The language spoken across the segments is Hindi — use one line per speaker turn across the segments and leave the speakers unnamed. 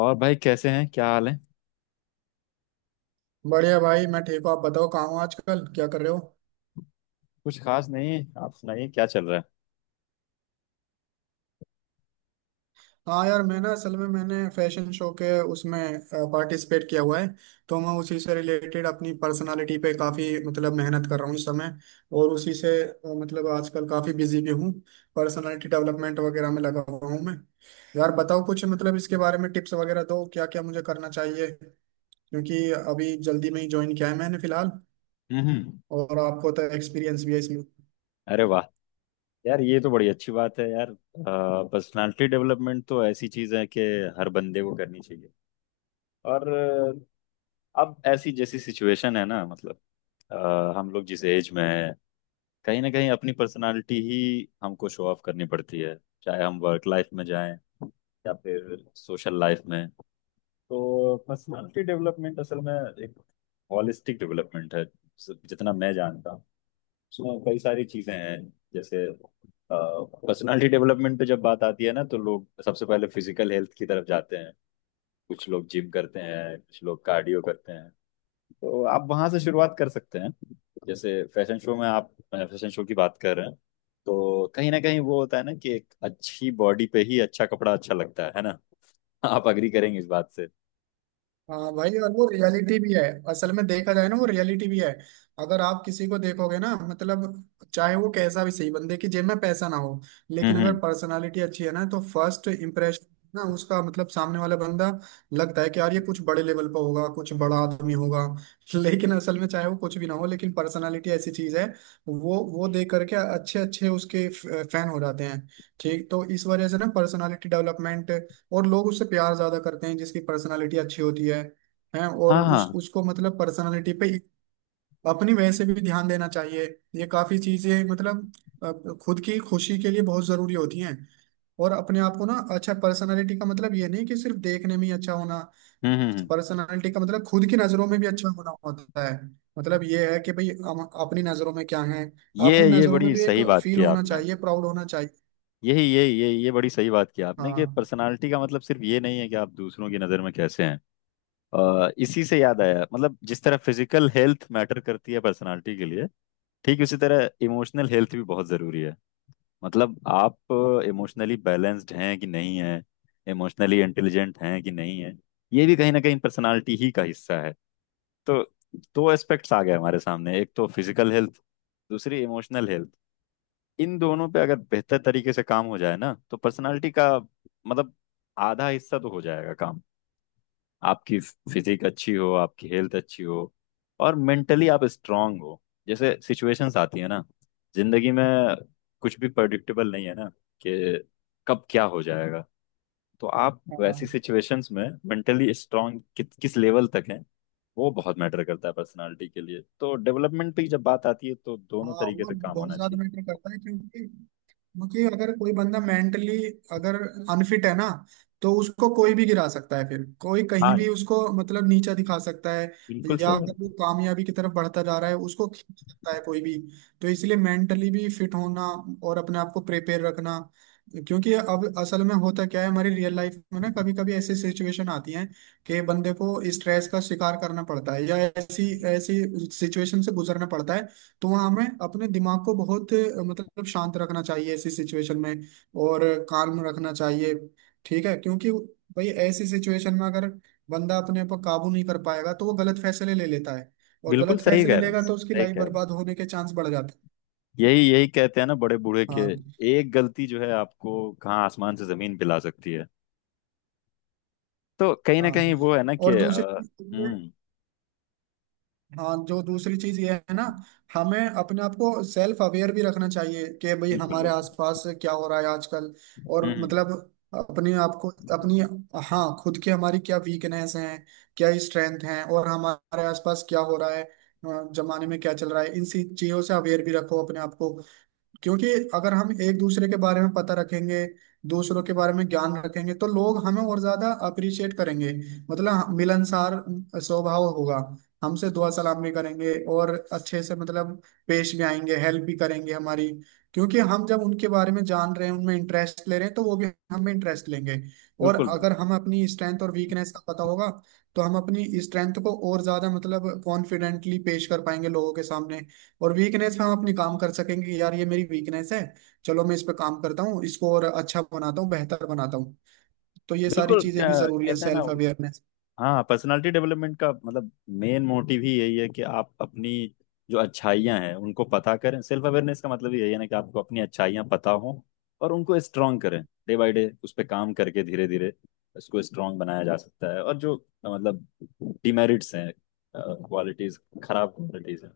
और भाई, कैसे हैं? क्या हाल है?
बढ़िया भाई, मैं ठीक हूँ। आप बताओ कहाँ हो आजकल, क्या कर रहे हो?
कुछ खास नहीं है। आप सुनाइए, क्या चल रहा
हाँ यार, मैं ना असल में मैंने फैशन शो के उसमें पार्टिसिपेट किया हुआ है। तो मैं उसी से रिलेटेड अपनी पर्सनालिटी पे काफ़ी मतलब मेहनत कर रहा हूँ इस समय। और उसी से मतलब आजकल काफ़ी बिजी भी हूँ, पर्सनालिटी डेवलपमेंट वगैरह में लगा हुआ हूँ मैं। यार बताओ कुछ मतलब इसके बारे में टिप्स वगैरह दो, क्या क्या मुझे करना चाहिए, क्योंकि अभी जल्दी में ही ज्वाइन किया है मैंने फिलहाल।
है? हम्म।
और आपको तो एक्सपीरियंस भी है।
अरे वाह! यार, ये तो बड़ी अच्छी बात है यार। पर्सनालिटी डेवलपमेंट तो ऐसी चीज है कि हर बंदे को करनी चाहिए। और अब ऐसी जैसी सिचुएशन है ना, मतलब हम लोग जिस एज में है, कहीं ना कहीं अपनी पर्सनालिटी ही हमको शो ऑफ करनी पड़ती है। चाहे हम वर्क लाइफ में जाएं या फिर सोशल लाइफ में। तो पर्सनालिटी डेवलपमेंट असल में एक हॉलिस्टिक डेवलपमेंट है, जितना मैं जानता हूँ। उसमें कई सारी चीजें हैं। जैसे, पर्सनालिटी डेवलपमेंट पे जब बात आती है ना, तो लोग सबसे पहले फिजिकल हेल्थ की तरफ जाते हैं। कुछ लोग जिम करते हैं, कुछ लोग कार्डियो करते हैं। तो आप वहां से शुरुआत कर सकते हैं। जैसे फैशन शो में, आप फैशन शो की बात कर रहे हैं, तो कहीं ना कहीं वो होता है ना कि एक अच्छी बॉडी पे ही अच्छा कपड़ा अच्छा लगता है ना? आप अग्री करेंगे इस बात से?
हाँ भाई, और वो रियलिटी भी है। असल में देखा जाए ना, वो रियलिटी भी है। अगर आप किसी को देखोगे ना, मतलब चाहे वो कैसा भी सही बंदे की जेब में पैसा ना हो, लेकिन अगर
हम्म।
पर्सनालिटी अच्छी है ना, तो फर्स्ट इम्प्रेशन ना उसका, मतलब सामने वाला बंदा लगता है कि यार ये कुछ बड़े लेवल पर होगा, कुछ बड़ा आदमी होगा। लेकिन असल में चाहे वो कुछ भी ना हो, लेकिन पर्सनालिटी ऐसी चीज है वो देख करके अच्छे अच्छे उसके फैन हो जाते हैं। ठीक, तो इस वजह से ना पर्सनालिटी डेवलपमेंट, और लोग उससे प्यार ज्यादा करते हैं जिसकी पर्सनालिटी अच्छी होती है। हैं, और
हाँ
उस
हाँ।
उसको मतलब पर्सनालिटी पे अपनी वैसे भी ध्यान देना चाहिए। ये काफी चीजें मतलब खुद की खुशी के लिए बहुत जरूरी होती हैं। और अपने आप को ना अच्छा, पर्सनालिटी का मतलब ये नहीं कि सिर्फ देखने में ही अच्छा होना।
हम्म हम्म, हम्म।
पर्सनालिटी का मतलब खुद की नजरों में भी अच्छा होना होता है। मतलब ये है कि भाई हम अपनी नजरों में क्या है।
ये
अपनी
ये
नजरों में
बड़ी
भी एक
सही बात
फील
की
होना
आपने।
चाहिए, प्राउड होना चाहिए।
यही यही ये बड़ी सही बात की आपने कि
हाँ
पर्सनालिटी का मतलब सिर्फ ये नहीं है कि आप दूसरों की नज़र में कैसे हैं। इसी से याद आया, मतलब जिस तरह फिजिकल हेल्थ मैटर करती है पर्सनालिटी के लिए, ठीक उसी तरह इमोशनल हेल्थ भी बहुत ज़रूरी है। मतलब, आप इमोशनली बैलेंस्ड हैं कि नहीं हैं, इमोशनली इंटेलिजेंट हैं कि नहीं हैं, ये भी कहीं ना कहीं पर्सनालिटी ही का हिस्सा है। तो दो एस्पेक्ट्स आ गए हमारे सामने, एक तो फिजिकल हेल्थ, दूसरी इमोशनल हेल्थ। इन दोनों पे अगर बेहतर तरीके से काम हो जाए ना, तो पर्सनालिटी का मतलब आधा हिस्सा तो हो जाएगा काम। आपकी फिजिक अच्छी हो, आपकी हेल्थ अच्छी हो, और मेंटली आप स्ट्रांग हो। जैसे सिचुएशंस आती है ना जिंदगी में, कुछ भी प्रडिक्टेबल नहीं है ना कि कब क्या हो जाएगा। तो आप
हाँ।
वैसी सिचुएशंस में मेंटली स्ट्रांग किस लेवल तक हैं, वो बहुत मैटर करता है पर्सनालिटी के लिए। तो डेवलपमेंट की जब बात आती है तो दोनों
हाँ,
तरीके
वो
से काम
बहुत
होना
ज्यादा
चाहिए।
मैटर करता है, क्योंकि क्योंकि अगर कोई बंदा मेंटली, अगर अनफिट है ना, तो उसको कोई भी गिरा सकता है, फिर कोई कहीं
हाँ,
भी उसको मतलब नीचा दिखा सकता है।
बिल्कुल
या
सही
अगर वो
बात।
कामयाबी की तरफ बढ़ता जा रहा है, उसको खींच सकता है कोई भी। तो इसलिए मेंटली भी फिट होना और अपने आप को प्रिपेयर रखना। क्योंकि अब असल में होता क्या है हमारी रियल लाइफ में ना, कभी कभी ऐसी सिचुएशन आती है कि बंदे को स्ट्रेस का शिकार करना पड़ता है या ऐसी ऐसी सिचुएशन से गुजरना पड़ता है। तो हाँ, हमें अपने दिमाग को बहुत मतलब शांत रखना चाहिए ऐसी सिचुएशन में, और काम रखना चाहिए। ठीक है, क्योंकि भाई ऐसी सिचुएशन में अगर बंदा अपने ऊपर काबू नहीं कर पाएगा तो वो गलत फैसले ले लेता है। और
बिल्कुल
गलत
सही
फैसले
कह रहे हैं,
लेगा तो उसकी
सही
लाइफ
कह रहे हैं।
बर्बाद होने के चांस बढ़ जाते हैं।
यही यही कहते हैं ना बड़े बूढ़े के,
हाँ
एक गलती जो है आपको कहाँ आसमान से जमीन पिला सकती है। तो कहीं ना
हाँ।
कहीं वो है ना कि
और दूसरी चीज़ ये है,
हम्म।
हाँ जो दूसरी चीज ये है ना, हमें अपने आप को सेल्फ अवेयर भी रखना चाहिए कि भाई
बिल्कुल
हमारे
बिल्कुल।
आसपास क्या हो रहा है आजकल। और
हम्म,
मतलब अपने आप को, अपनी, हाँ खुद की हमारी क्या वीकनेस हैं, क्या स्ट्रेंथ हैं, और हमारे आसपास क्या हो रहा है, जमाने में क्या चल रहा है, इन सी चीजों से अवेयर भी रखो अपने आप को। क्योंकि अगर हम एक दूसरे के बारे में पता रखेंगे, दूसरों के बारे में ज्ञान रखेंगे, तो लोग हमें और ज्यादा अप्रिशिएट करेंगे। मतलब मिलनसार स्वभाव होगा, हमसे दुआ सलाम भी करेंगे और अच्छे से मतलब पेश भी आएंगे, हेल्प भी करेंगे हमारी, क्योंकि हम जब उनके बारे में जान रहे हैं, उनमें इंटरेस्ट ले रहे हैं, तो वो भी हमें इंटरेस्ट लेंगे। और
बिल्कुल बिल्कुल
अगर हम अपनी स्ट्रेंथ और वीकनेस का पता होगा, तो हम अपनी स्ट्रेंथ को और ज्यादा मतलब कॉन्फिडेंटली पेश कर पाएंगे लोगों के सामने। और वीकनेस पे हम अपनी काम कर सकेंगे कि यार ये मेरी वीकनेस है, चलो मैं इस पे काम करता हूँ, इसको और अच्छा बनाता हूँ, बेहतर बनाता हूँ। तो ये सारी
बिल्कुल।
चीजें भी जरूरी है,
कहते हैं ना,
सेल्फ अवेयरनेस।
हाँ, पर्सनालिटी डेवलपमेंट का मतलब, मेन मोटिव ही यही है कि आप अपनी जो अच्छाइयाँ हैं उनको पता करें। सेल्फ अवेयरनेस का मतलब ही यही है ना कि आपको अपनी अच्छाइयाँ पता हों और उनको स्ट्रांग करें। डे बाय डे उस पर काम करके धीरे धीरे इसको स्ट्रांग बनाया जा सकता है। और जो, मतलब, डिमेरिट्स हैं, क्वालिटीज, खराब क्वालिटीज हैं,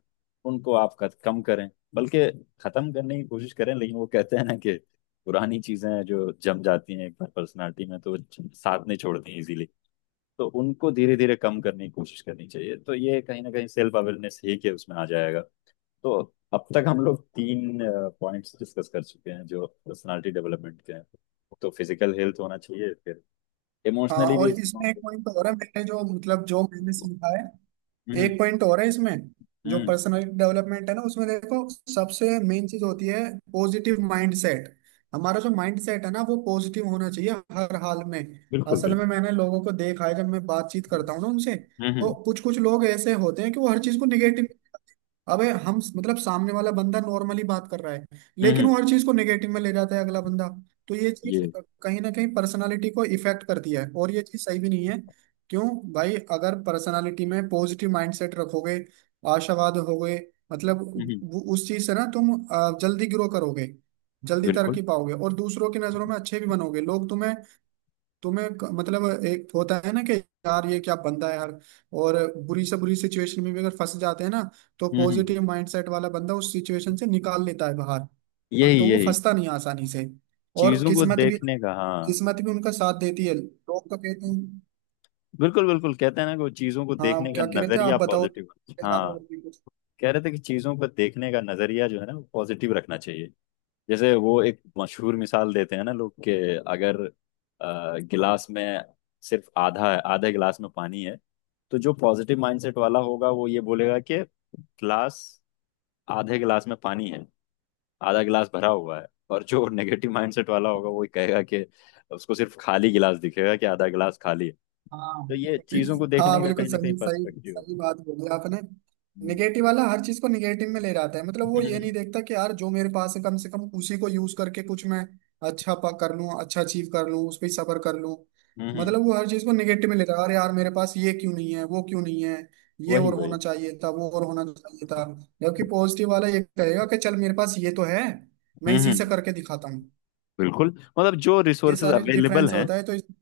उनको आप कम करें, बल्कि खत्म करने की कोशिश करें। लेकिन वो कहते हैं ना कि पुरानी चीजें जो जम जाती हैं एक बार पर्सनालिटी में, तो वो साथ नहीं छोड़ती इजीली। तो उनको धीरे धीरे कम करने की कोशिश करनी चाहिए। तो ये कहीं ना कहीं सेल्फ अवेयरनेस ही के उसमें आ जाएगा। तो अब तक हम लोग तीन पॉइंट्स डिस्कस कर चुके हैं जो पर्सनालिटी डेवलपमेंट के हैं। तो फिजिकल हेल्थ होना चाहिए, फिर
हाँ
इमोशनली भी
और
इसको।
इसमें एक पॉइंट और है, मैंने जो मतलब जो मैंने सीखा है,
हम्म
एक पॉइंट और है इसमें। जो
हम्म।
पर्सनालिटी डेवलपमेंट है ना, उसमें देखो सबसे मेन चीज होती है पॉजिटिव माइंड सेट। हमारा जो माइंड सेट है ना, वो पॉजिटिव होना चाहिए हर हाल में।
बिल्कुल
असल
बिल्कुल।
में मैंने लोगों को देखा है, जब मैं बातचीत करता हूँ ना उनसे, तो
हम्म,
कुछ कुछ लोग ऐसे होते हैं कि वो हर चीज को निगेटिव, अबे हम मतलब सामने वाला बंदा नॉर्मली बात कर रहा है,
हम्म,
लेकिन
हम्म,
वो हर चीज को नेगेटिव में ले जाता है अगला बंदा। तो ये चीज
ये।
कहीं ना कहीं पर्सनालिटी को इफेक्ट करती है, और ये चीज सही भी नहीं है। क्यों? भाई अगर पर्सनालिटी में पॉजिटिव माइंडसेट रखोगे, आशावाद होगे, मतलब
हम्म हम्म,
उस चीज से ना तुम जल्दी ग्रो करोगे, जल्दी
बिल्कुल।
तरक्की पाओगे और दूसरों की नजरों में अच्छे भी बनोगे। लोग तुम्हें, मतलब एक होता है ना कि यार ये क्या बंदा है यार। और बुरी से बुरी सिचुएशन में भी अगर फंस जाते हैं ना, तो
हम्म हम्म, हम्म,
पॉजिटिव माइंडसेट वाला बंदा उस सिचुएशन से निकाल लेता है बाहर। हाँ
यही
तो वो
यही।
फंसता नहीं आसानी से। और
चीजों को
किस्मत भी,
देखने का, हाँ।
किस्मत भी उनका साथ देती है, लोग तो कहते हैं।
बिल्कुल बिल्कुल। कहते हैं ना कि वो चीजों को
हाँ,
देखने का
क्या कह रहे थे आप?
नजरिया
बताओ
पॉजिटिव।
इसके अलावा
हाँ,
और भी कुछ।
कह रहे थे कि चीजों को देखने का नजरिया जो है ना वो पॉजिटिव रखना चाहिए। जैसे वो एक मशहूर मिसाल देते हैं ना लोग के, अगर गिलास में सिर्फ आधा है, आधे गिलास में पानी है, तो जो पॉजिटिव माइंडसेट वाला होगा वो ये बोलेगा कि गिलास, आधे गिलास में पानी है, आधा गिलास भरा हुआ है। और जो नेगेटिव माइंडसेट वाला होगा वो कहेगा कि, उसको सिर्फ खाली गिलास दिखेगा कि आधा गिलास खाली है। तो ये
हाँ
चीजों को
हाँ,
देखने का
बिल्कुल
कहीं ना कहीं
सही सही
पर्सपेक्टिव है।
सही बात बोली आपने।
हम्म
निगेटिव वाला हर चीज को निगेटिव में ले जाता है, मतलब वो ये नहीं
हम्म।
देखता कि यार जो मेरे पास है कम से कम उसी को यूज करके कुछ मैं अच्छा पा कर लूँ, अच्छा अचीव कर लूँ, उस पर सबर कर लूँ।
हम्म,
मतलब वो हर चीज को निगेटिव में ले रहा है, अरे यार मेरे पास ये क्यों नहीं है, वो क्यों नहीं है, ये
वही
और होना
वही।
चाहिए था, वो और होना चाहिए था। जबकि पॉजिटिव वाला ये कहेगा कि चल मेरे पास ये तो है, मैं इसी से
हम्म।
करके दिखाता हूँ।
बिल्कुल। मतलब, जो
ये
रिसोर्सेज
सारे
अवेलेबल
डिफरेंस
हैं,
होता है, तो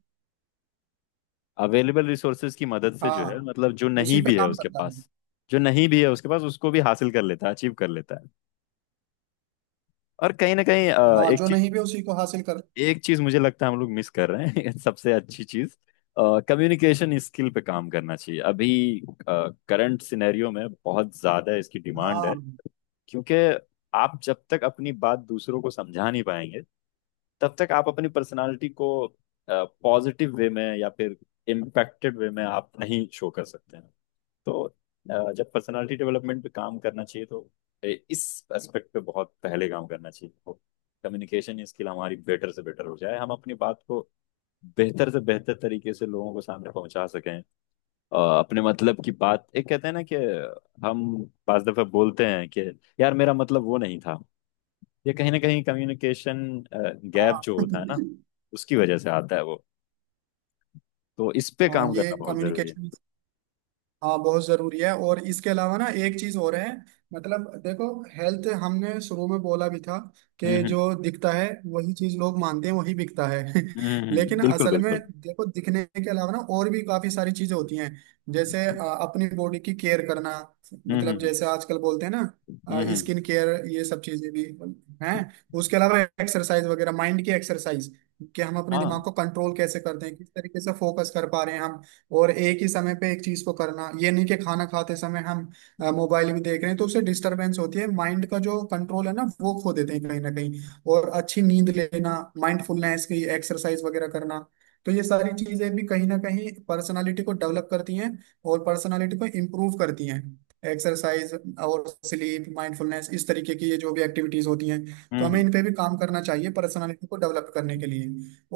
अवेलेबल रिसोर्सेज की मदद से जो है,
हाँ
मतलब जो
उसी
नहीं
पे
भी है
काम
उसके
करता है।
पास, जो नहीं भी है उसके पास उसको भी हासिल कर लेता है, अचीव कर लेता है। और कहीं ना कहीं
हाँ
एक
जो
चीज,
नहीं भी उसी को हासिल कर।
एक चीज मुझे लगता है हम लोग मिस कर रहे हैं सबसे अच्छी चीज, कम्युनिकेशन स्किल पे काम करना चाहिए। अभी करंट सिनेरियो में बहुत ज्यादा इसकी डिमांड है।
हाँ।
क्योंकि आप जब तक अपनी बात दूसरों को समझा नहीं पाएंगे, तब तक आप अपनी पर्सनालिटी को पॉजिटिव वे में या फिर इम्पैक्टेड वे में आप नहीं शो कर सकते हैं। तो जब पर्सनालिटी डेवलपमेंट पे काम करना चाहिए, तो इस एस्पेक्ट पे बहुत पहले काम करना चाहिए। कम्युनिकेशन स्किल हमारी बेटर से बेटर हो जाए, हम अपनी बात को बेहतर से बेहतर तरीके से लोगों को सामने पहुंचा सकें। अपने मतलब की बात, एक कहते हैं ना कि हम पांच दफे बोलते हैं कि यार, मेरा मतलब वो नहीं था। ये कहीं ना कहीं कम्युनिकेशन गैप
हाँ
जो होता है ना, उसकी वजह से आता है वो। तो इस पे
हाँ
काम
ये
करना बहुत जरूरी है।
कम्युनिकेशन। हाँ बहुत जरूरी है, और इसके अलावा ना एक चीज और है, मतलब देखो हेल्थ हमने शुरू में बोला भी था
हम्म
कि
हम्म
जो दिखता है वही चीज लोग मानते हैं, वही बिकता है। लेकिन
बिल्कुल
असल में
बिल्कुल।
देखो, दिखने के अलावा ना और भी काफी सारी चीजें होती हैं, जैसे अपनी बॉडी की केयर करना।
हम्म
मतलब
हम्म
जैसे आजकल बोलते हैं ना,
हम्म हम्म,
स्किन केयर, ये सब चीजें भी हैं। उसके अलावा एक्सरसाइज वगैरह, माइंड की एक्सरसाइज, कि हम अपने
हाँ
दिमाग को कंट्रोल कैसे करते हैं, किस तरीके से फोकस कर पा रहे हैं हम। और एक ही समय पे एक चीज को करना, ये नहीं कि खाना खाते समय हम मोबाइल भी देख रहे हैं, तो उससे डिस्टरबेंस होती है, माइंड का जो कंट्रोल है ना वो खो देते हैं कहीं ना कहीं। और अच्छी नींद लेना, माइंडफुलनेस की एक्सरसाइज वगैरह करना, तो ये सारी चीजें भी कहीं ना कहीं पर्सनालिटी को डेवलप करती हैं, और पर्सनालिटी को इम्प्रूव करती हैं। एक्सरसाइज और स्लीप, माइंडफुलनेस, इस तरीके की ये जो भी एक्टिविटीज होती हैं, तो हमें
हम्म।
इन पे भी काम करना चाहिए पर्सनालिटी को डेवलप करने के लिए।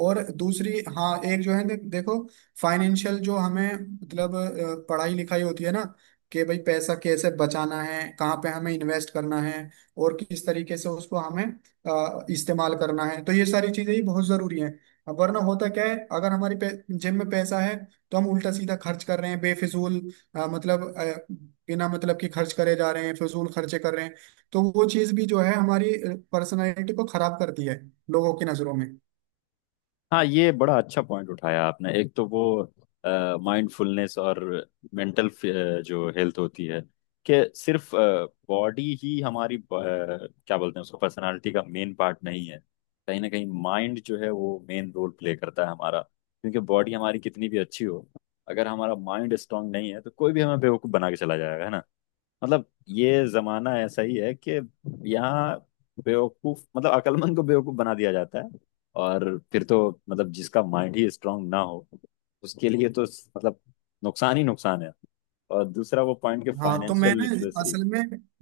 और दूसरी, हाँ एक जो है, देखो फाइनेंशियल जो हमें मतलब पढ़ाई लिखाई होती है ना, कि भाई पैसा कैसे बचाना है, कहाँ पे हमें इन्वेस्ट करना है, और किस तरीके से उसको हमें इस्तेमाल करना है, तो ये सारी चीजें ही बहुत जरूरी हैं। अब वरना होता क्या है, अगर हमारी जेब में पैसा है तो हम उल्टा सीधा खर्च कर रहे हैं बेफिजूल, मतलब बिना मतलब कि खर्च करे जा रहे हैं, फिजूल खर्चे कर रहे हैं। तो वो चीज भी जो है हमारी पर्सनालिटी को खराब करती है लोगों की नजरों में।
हाँ, ये बड़ा अच्छा पॉइंट उठाया आपने, एक तो वो माइंडफुलनेस और मेंटल जो हेल्थ होती है, कि सिर्फ बॉडी ही हमारी क्या बोलते हैं, उसको पर्सनालिटी का मेन पार्ट नहीं है। कहीं ना कहीं माइंड जो है वो मेन रोल प्ले करता है हमारा, क्योंकि बॉडी हमारी कितनी भी अच्छी हो, अगर हमारा माइंड स्ट्रांग नहीं है तो कोई भी हमें बेवकूफ बना के चला जाएगा, है ना? मतलब, ये जमाना ऐसा ही है कि यहाँ बेवकूफ, मतलब अकलमंद को बेवकूफ बना दिया जाता है। और फिर तो, मतलब, जिसका माइंड ही स्ट्रांग ना हो उसके लिए तो, मतलब, नुकसान ही नुकसान है। और दूसरा वो पॉइंट, के
हाँ तो
फाइनेंशियल
मैंने,
लिटरेसी।
असल में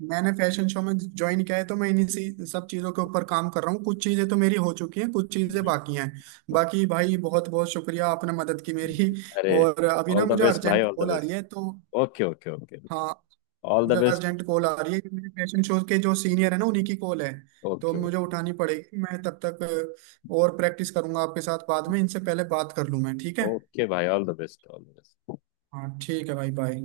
मैंने फैशन शो में ज्वाइन किया है, तो मैं इन्हीं सी सब चीज़ों के ऊपर काम कर रहा हूँ, कुछ चीज़ें तो मेरी हो चुकी हैं, कुछ चीज़ें
हम्म।
बाकी हैं। बाकी भाई बहुत बहुत शुक्रिया, आपने मदद की मेरी।
अरे,
और अभी
ऑल
ना
द
मुझे
बेस्ट भाई,
अर्जेंट
ऑल द
कॉल आ रही
बेस्ट।
है, तो।
Okay okay okay.
हाँ,
ऑल
मुझे
द बेस्ट।
अर्जेंट कॉल आ रही है, कि मेरे फैशन शो के जो सीनियर है ना, उन्हीं की कॉल है, तो
ओके ओके।
मुझे उठानी पड़ेगी। मैं तब तक और प्रैक्टिस करूंगा आपके साथ बाद में, इनसे पहले बात कर लूँ मैं, ठीक है?
ओके भाई, all the best all the best.
हाँ ठीक है भाई, बाय।